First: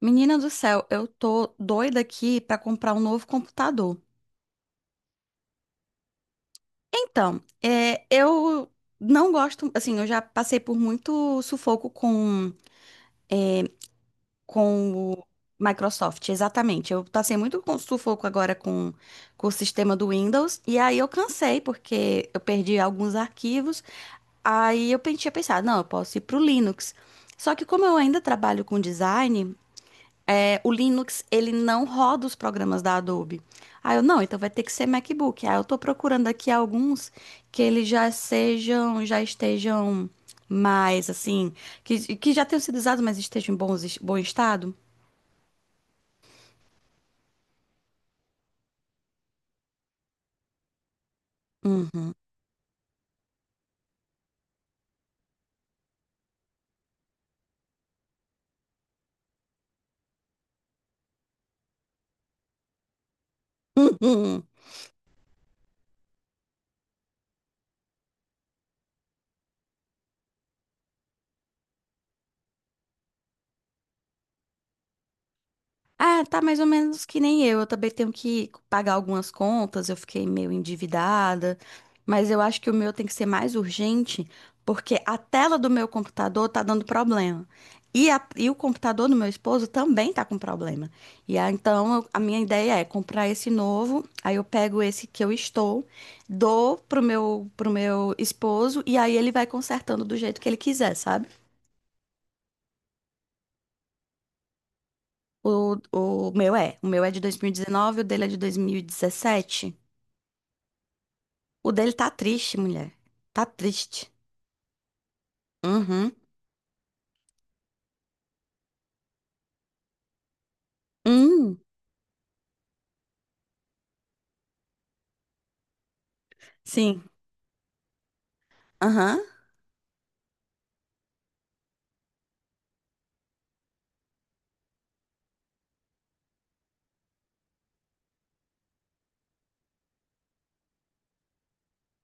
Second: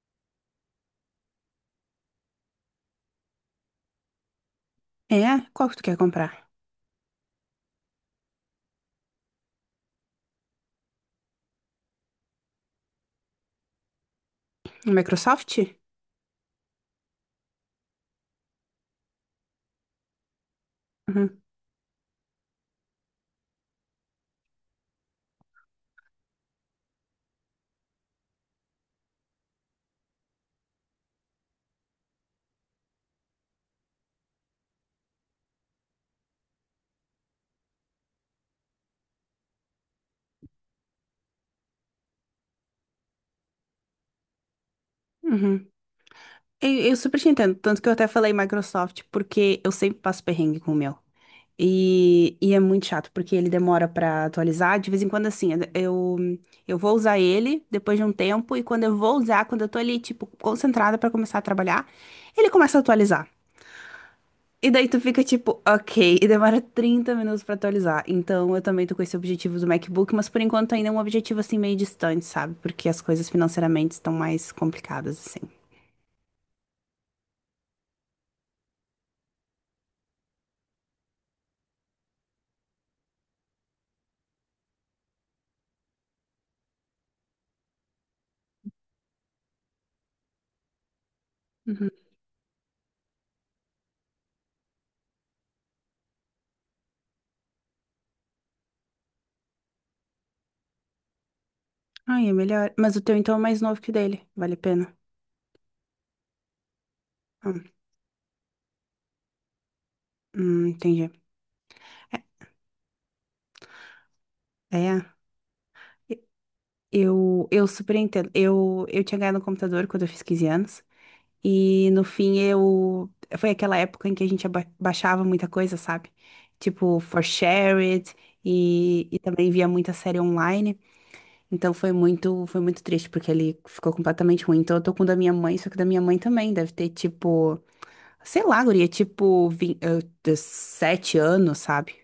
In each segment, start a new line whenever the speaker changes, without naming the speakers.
Menina do céu, eu tô doida aqui pra comprar um novo computador.
É? Qual que tu quer comprar?
Então, eu não gosto, assim, eu já passei por muito sufoco com,
Um
com o
Microsoft?
Microsoft, exatamente. Eu passei muito com sufoco agora com o sistema do Windows, e aí eu
Uhum.
cansei, porque eu perdi alguns arquivos. Aí eu tinha pensado, não, eu posso ir pro Linux. Só que como eu ainda trabalho com design, o Linux, ele não roda os programas da Adobe. Aí eu, não, então vai ter que ser MacBook. Aí eu tô procurando aqui alguns que eles já sejam, já estejam mais, assim, que já tenham sido usados, mas estejam em bom estado.
Uhum. Eu super te entendo, tanto que eu até falei Microsoft, porque eu sempre passo perrengue com o meu.
Uhum.
E é muito chato, porque ele demora pra atualizar. De vez em quando, assim, eu vou usar ele depois de um tempo, e quando eu vou usar, quando eu tô ali, tipo, concentrada pra começar a trabalhar, ele começa a atualizar. E daí tu fica tipo, ok, e demora 30 minutos pra atualizar. Então eu também tô com esse objetivo do MacBook, mas por enquanto ainda é um objetivo assim meio distante, sabe? Porque as coisas financeiramente estão mais complicadas assim.
Ah, tá mais ou menos que nem eu. Eu também tenho que pagar algumas contas, eu fiquei meio endividada, mas eu acho que o meu tem que ser mais urgente, porque a tela do meu computador tá dando problema. E o computador do meu esposo também tá com problema. E aí,
Uhum.
então, a minha ideia é comprar esse novo, aí eu pego esse que eu estou, dou pro meu esposo, e aí ele vai consertando do jeito que ele quiser, sabe?
Ai, é melhor. Mas o teu então é mais novo que o dele, vale a pena.
O meu é. O meu é de
Ah,
2019, o dele é de 2017.
entendi.
O dele tá triste, mulher. Tá triste.
É,
Uhum.
eu super entendo. Eu tinha ganhado um computador quando eu fiz 15 anos.
Hum,
E no fim eu. Foi aquela época em que a gente baixava muita coisa, sabe? Tipo,
sim.
For Share It e
Aham.
também via muita série online. Então foi muito triste, porque ele ficou completamente ruim. Então eu tô com o da minha mãe, só que o da minha mãe também deve ter tipo, sei lá, guria, tipo, 7 anos, sabe?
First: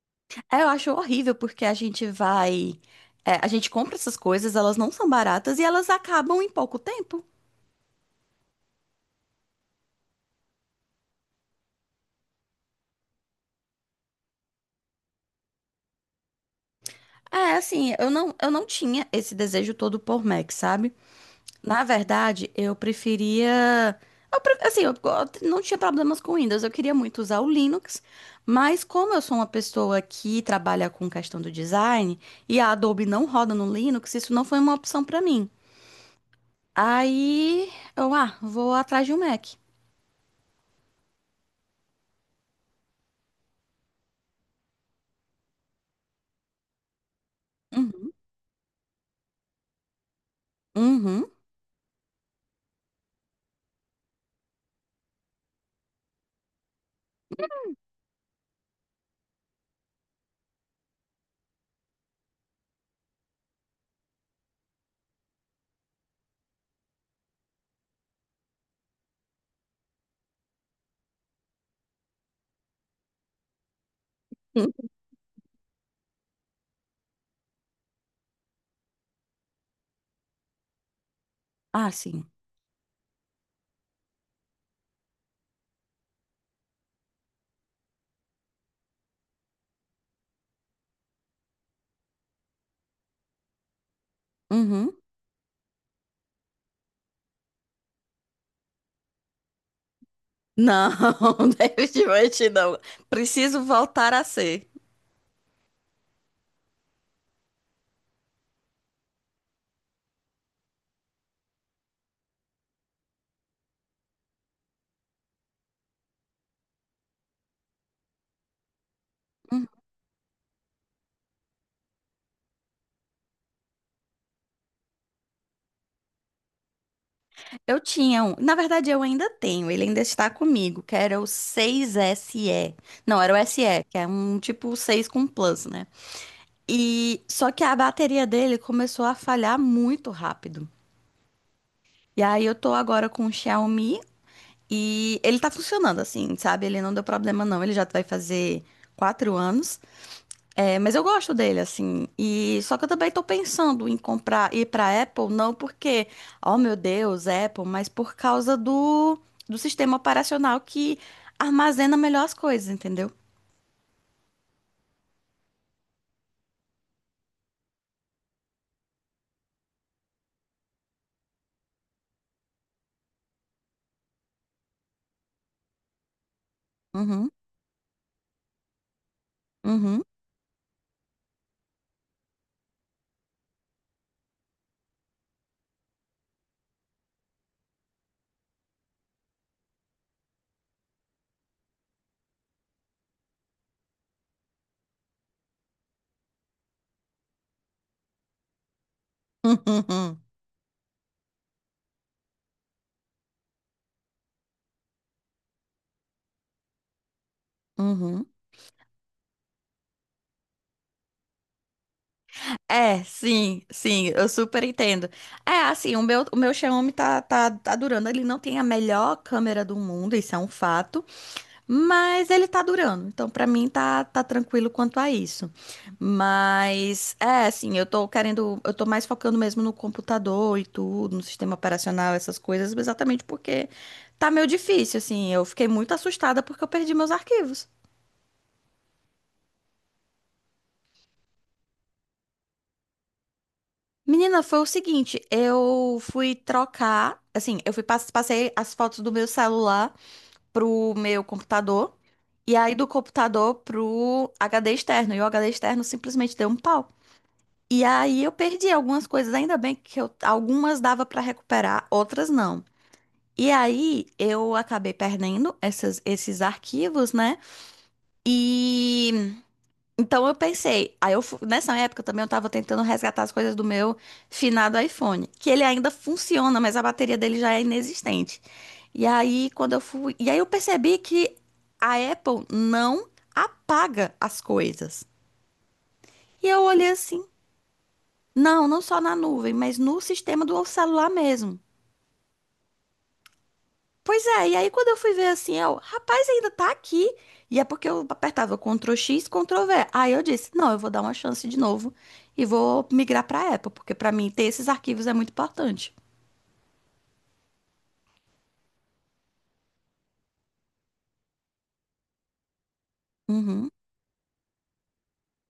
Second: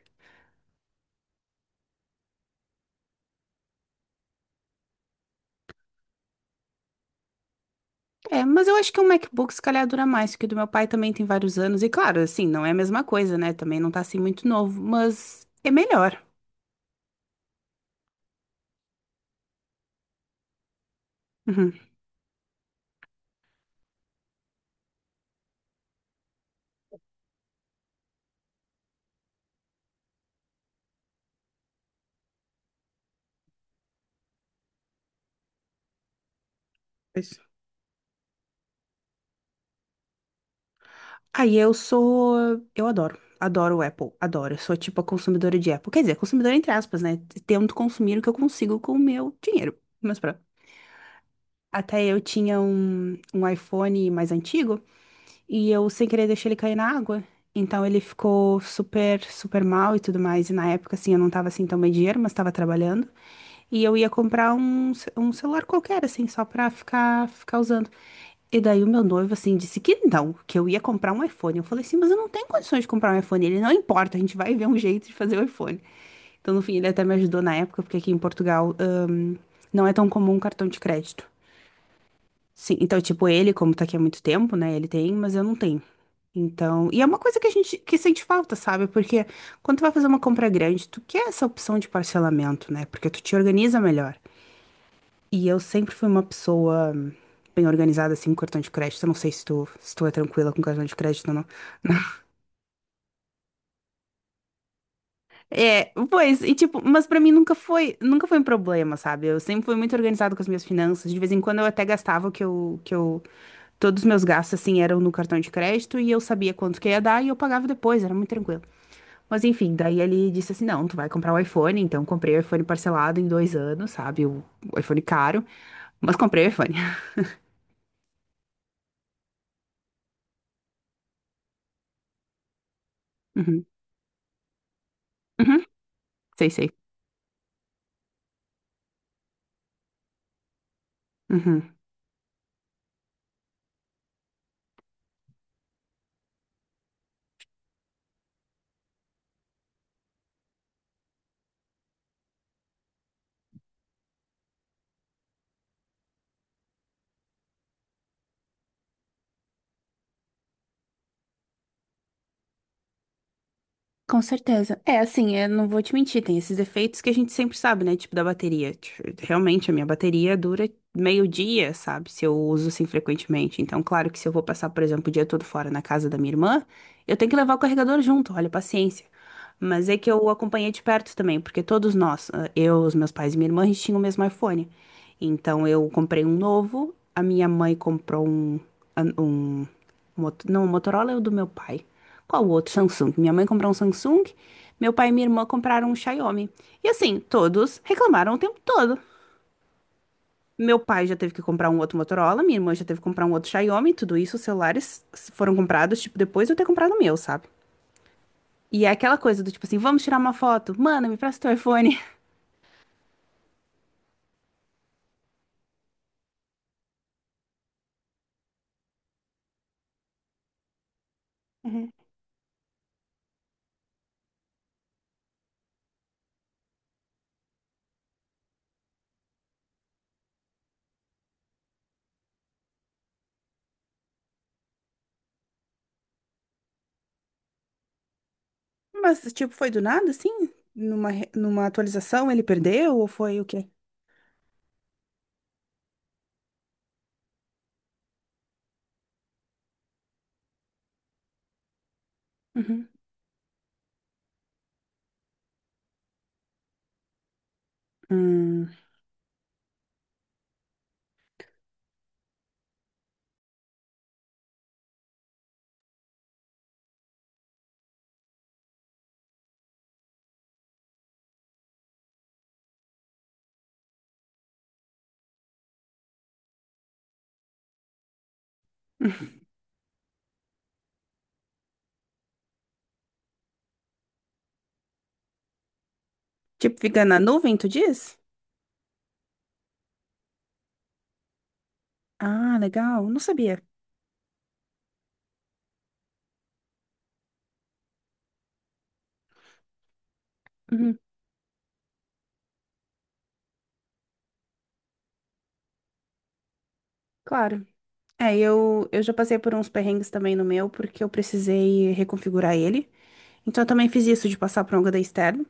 É, eu acho horrível porque a gente vai. A gente compra essas coisas, elas não são baratas e elas acabam em pouco tempo.
É, mas eu acho que o MacBook se calhar dura mais, porque o do meu pai também tem vários anos. E claro, assim, não é a mesma coisa, né? Também não tá assim muito novo, mas é melhor.
É, assim, eu não tinha esse desejo todo por Mac, sabe?
Uhum.
Na verdade, eu preferia. Assim, não tinha problemas com Windows, eu queria muito usar o Linux, mas como eu sou uma pessoa que trabalha com questão do design e a Adobe não roda no Linux, isso não foi uma opção pra mim. Aí eu, vou atrás de um Mac.
Aí eu sou. Eu adoro. Adoro o Apple. Adoro. Eu sou tipo a consumidora de Apple. Quer dizer, consumidora entre aspas, né? Tento
Uhum.
consumir o que eu consigo com o meu dinheiro. Mas pronto.
Uhum.
Até eu tinha um iPhone mais antigo e eu sem querer deixei ele cair na água. Então ele ficou super, super mal e tudo mais. E na época, assim, eu não tava assim tão bem de dinheiro, mas tava trabalhando. E eu ia comprar um celular qualquer, assim, só pra ficar usando. E daí o meu noivo, assim, disse que não, que eu ia comprar um iPhone. Eu falei assim, mas eu não tenho condições de comprar um iPhone. Ele, não importa, a gente vai ver um
Hum.
jeito de fazer o iPhone. Então, no fim, ele até me ajudou na época, porque aqui em Portugal, não é tão comum cartão de crédito.
Ah, sim.
Sim, então, tipo, ele, como tá aqui há muito tempo, né, ele tem, mas eu não tenho. Então, e é uma coisa que a gente que sente falta, sabe? Porque quando tu vai fazer uma compra grande, tu quer essa opção de parcelamento, né? Porque tu te organiza melhor.
Uhum.
E eu sempre fui uma pessoa bem organizada, assim, com cartão de crédito. Eu não sei se tu é tranquila com cartão
Não,
de crédito ou não.
definitivamente não. Preciso voltar a ser.
É, pois, e tipo, mas pra mim nunca foi um problema, sabe? Eu sempre fui muito organizada com as minhas finanças. De vez em quando eu até gastava o que eu, todos os meus gastos, assim, eram no cartão de crédito e eu sabia quanto que ia dar e eu pagava depois, era muito tranquilo. Mas
Uhum.
enfim, daí ele disse assim, não, tu vai comprar o iPhone, então comprei o iPhone parcelado em 2 anos, sabe? O iPhone caro, mas comprei o iPhone.
Eu tinha um. Na verdade, eu ainda tenho. Ele ainda está comigo, que era o 6SE. Não, era o
Uhum.
SE, que é um tipo 6 com
Uhum.
plus, né?
Sei, sei.
E só que a bateria dele começou a falhar muito rápido.
Uhum.
E aí eu tô agora com o Xiaomi e ele tá funcionando assim, sabe? Ele não deu problema não. Ele já vai fazer 4 anos. É, mas eu gosto dele, assim. E só que eu também tô pensando em comprar, ir pra Apple, não porque, oh meu Deus, Apple, mas por causa do sistema operacional que armazena melhor as coisas, entendeu?
Com certeza. É, assim, eu não vou te mentir, tem esses efeitos que a gente sempre sabe, né? Tipo da bateria. Tipo, realmente, a minha bateria dura meio dia, sabe? Se eu uso assim frequentemente. Então, claro que se eu vou passar, por exemplo, o dia todo fora na casa da minha irmã, eu
Uhum,
tenho que levar o carregador junto, olha, paciência. Mas é
uhum,
que eu acompanhei de perto também, porque todos nós, eu, os meus pais e minha irmã, a gente tinha o mesmo iPhone. Então, eu comprei um novo, a minha mãe comprou um Não, o Motorola é o do meu pai. Qual o outro? Samsung. Minha mãe comprou um Samsung, meu pai e minha irmã compraram um Xiaomi. E assim, todos reclamaram o tempo todo.
uhum,
Meu pai já teve que comprar um outro Motorola, minha irmã já teve que comprar um outro Xiaomi, tudo isso, os celulares foram comprados, tipo, depois de eu ter comprado o meu, sabe?
uhum.
E é aquela coisa do tipo assim, vamos tirar uma foto? Mano, me presta teu iPhone.
É, sim, sim, eu super entendo. É, assim, o meu Xiaomi tá durando. Ele não tem a melhor câmera do mundo, isso é um fato.
Uhum.
Mas ele tá durando, então pra mim tá tranquilo quanto a isso. Mas é assim, eu tô querendo, eu tô mais focando mesmo no computador e tudo, no sistema operacional, essas coisas, exatamente porque tá meio difícil, assim. Eu fiquei muito assustada porque eu perdi meus arquivos.
Mas, tipo, foi do nada, assim? Numa atualização ele perdeu ou foi o quê?
Menina, foi o seguinte, eu fui trocar, assim, eu fui passei as fotos do meu celular pro meu computador e aí do
Uhum.
computador pro HD externo, e o HD externo simplesmente deu um pau. E aí eu
Hum.
perdi algumas coisas, ainda bem que algumas dava para recuperar, outras não. E aí eu acabei perdendo esses arquivos, né? E então eu pensei, nessa época também eu tava tentando resgatar as coisas do meu finado iPhone, que ele ainda funciona, mas a bateria dele já é inexistente. E aí quando eu fui, e aí eu percebi que a Apple não apaga as coisas. E eu
Tipo,
olhei
fica na
assim,
nuvem, tu diz?
não, não só na nuvem, mas no sistema do celular mesmo.
Ah, legal. Não sabia.
Pois é, e aí quando eu fui ver assim, eu, rapaz, ainda tá aqui. E é porque eu apertava Ctrl X, Ctrl V. Aí eu disse, não, eu vou
Uhum,
dar uma chance de novo e vou migrar pra Apple, porque pra mim ter esses arquivos é muito importante.
claro. É, eu já passei por uns perrengues também no meu, porque eu precisei reconfigurar ele. Então eu
Uhum,
também fiz isso de passar por um HD externo.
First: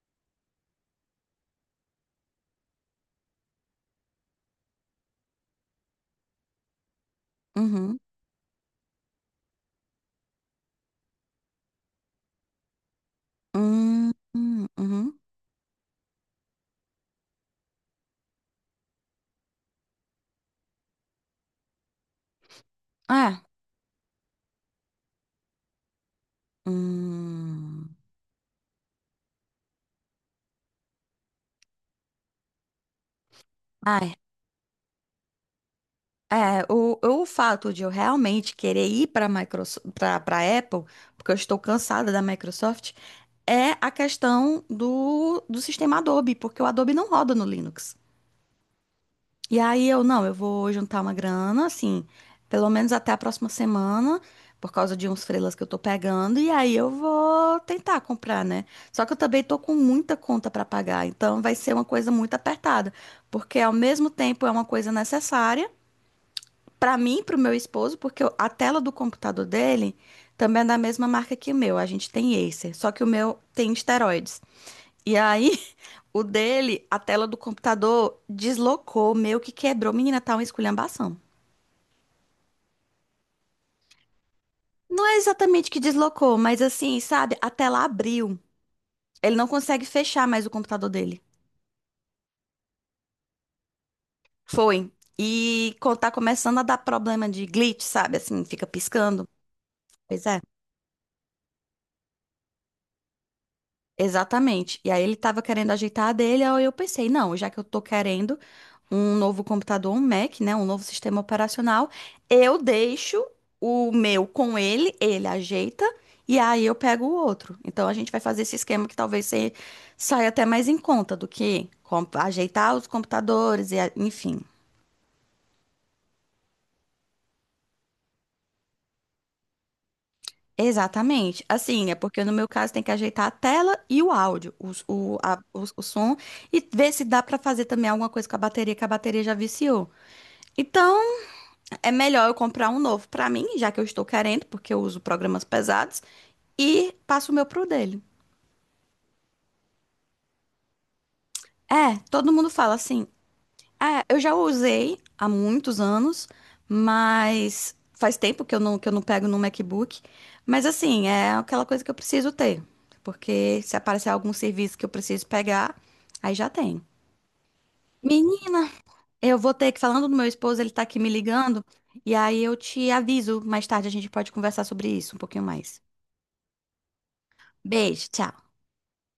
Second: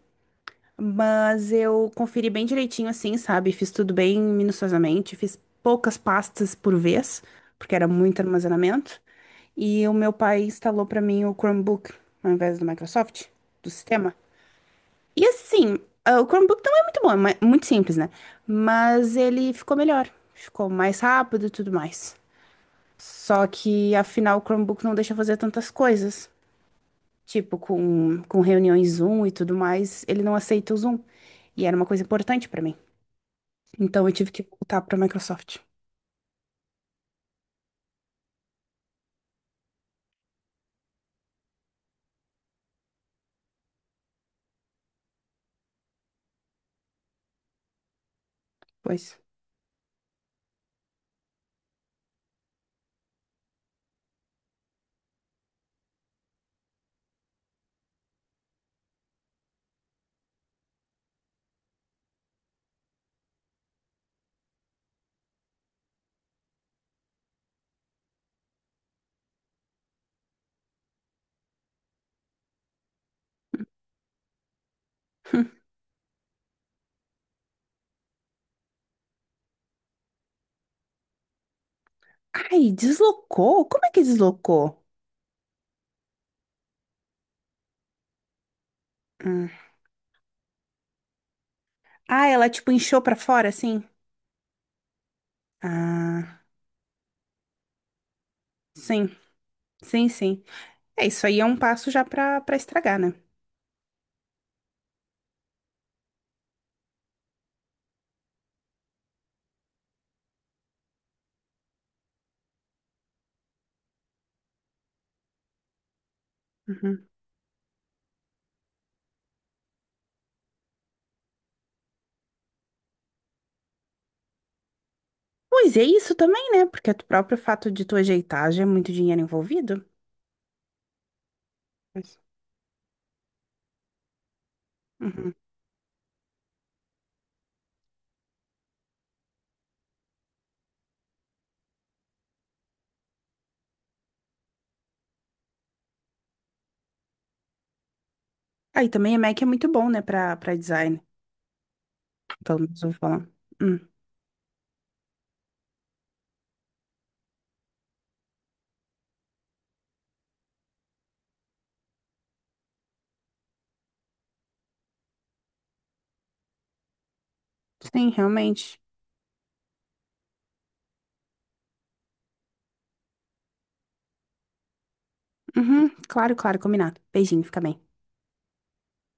Mas eu conferi bem direitinho assim, sabe? Fiz tudo bem minuciosamente, fiz poucas pastas por vez, porque era
uhum,
muito armazenamento. E o meu pai instalou pra mim o Chromebook, ao invés do Microsoft, do sistema.
uhum, uhum.
E assim, o Chromebook não é muito bom, é muito simples, né? Mas ele ficou melhor, ficou mais rápido e tudo mais.
É.
Só que, afinal, o Chromebook não deixa fazer tantas coisas. Tipo,
Hum.
com reuniões Zoom e tudo mais, ele não aceita o Zoom. E era uma coisa importante pra mim. Então
Ai,
eu tive que voltar pra Microsoft.
o fato de eu realmente querer ir para Microsoft, para Apple, porque eu estou cansada da Microsoft, é a questão do sistema Adobe, porque o Adobe não roda no Linux.
Pois.
E aí eu, não, eu vou juntar uma grana, assim, pelo menos até a próxima semana, por causa de uns freelas que eu tô pegando, e aí eu vou tentar comprar, né? Só que eu também tô com muita conta para pagar, então vai ser uma coisa muito apertada, porque ao mesmo tempo é uma coisa necessária para mim, para o meu esposo, porque a tela do computador dele também é da mesma marca que o meu. A gente tem Acer, só que o meu tem esteroides. E aí, o dele, a tela do computador deslocou, meio que quebrou. Menina, tá uma esculhambação.
Ai, deslocou? Como é que deslocou?
Não é exatamente que deslocou, mas assim, sabe? A tela abriu. Ele não
Hum.
consegue fechar mais o computador dele.
Ah, ela tipo inchou pra fora, assim?
Foi. E tá
Ah,
começando a dar problema de glitch, sabe? Assim, fica
sim,
piscando.
sim,
Pois é.
sim. É, isso aí é um passo já pra, estragar, né?
Exatamente. E aí ele tava querendo ajeitar a dele, aí eu pensei, não, já que eu tô querendo um novo computador, um Mac, né, um novo sistema operacional, eu deixo o meu com ele, ele ajeita e aí eu pego
Uhum.
o outro. Então a gente vai fazer esse esquema que talvez saia até mais em conta do que ajeitar os computadores e enfim.
Pois é isso também, né? Porque o próprio fato de tu ajeitar já é muito dinheiro envolvido.
Exatamente. Assim, é
Mas,
porque no meu caso tem que ajeitar a tela e o áudio, os- o,
uhum.
a- os- o, som, e ver se dá pra fazer também alguma coisa com a bateria, que a bateria já viciou. Então, é melhor eu comprar um novo pra mim, já que eu estou querendo, porque eu uso programas pesados, e passo o meu pro dele.
Aí também a Mac é muito bom, né, pra design.
É, todo mundo
Pelo
fala
menos eu vou
assim.
falar. Hum.
É, eu já usei há muitos anos, mas faz tempo que eu não, pego no MacBook. Mas assim, é aquela coisa que eu preciso ter. Porque se aparecer algum serviço que eu preciso pegar, aí já tem.
Sim,
Menina,
realmente.
eu vou ter que, falando do meu esposo, ele tá aqui me ligando. E aí eu te aviso mais tarde, a gente pode conversar sobre isso um pouquinho mais.
Uhum. Claro, claro, combinado. Beijinho, fica bem.
Beijo, tchau.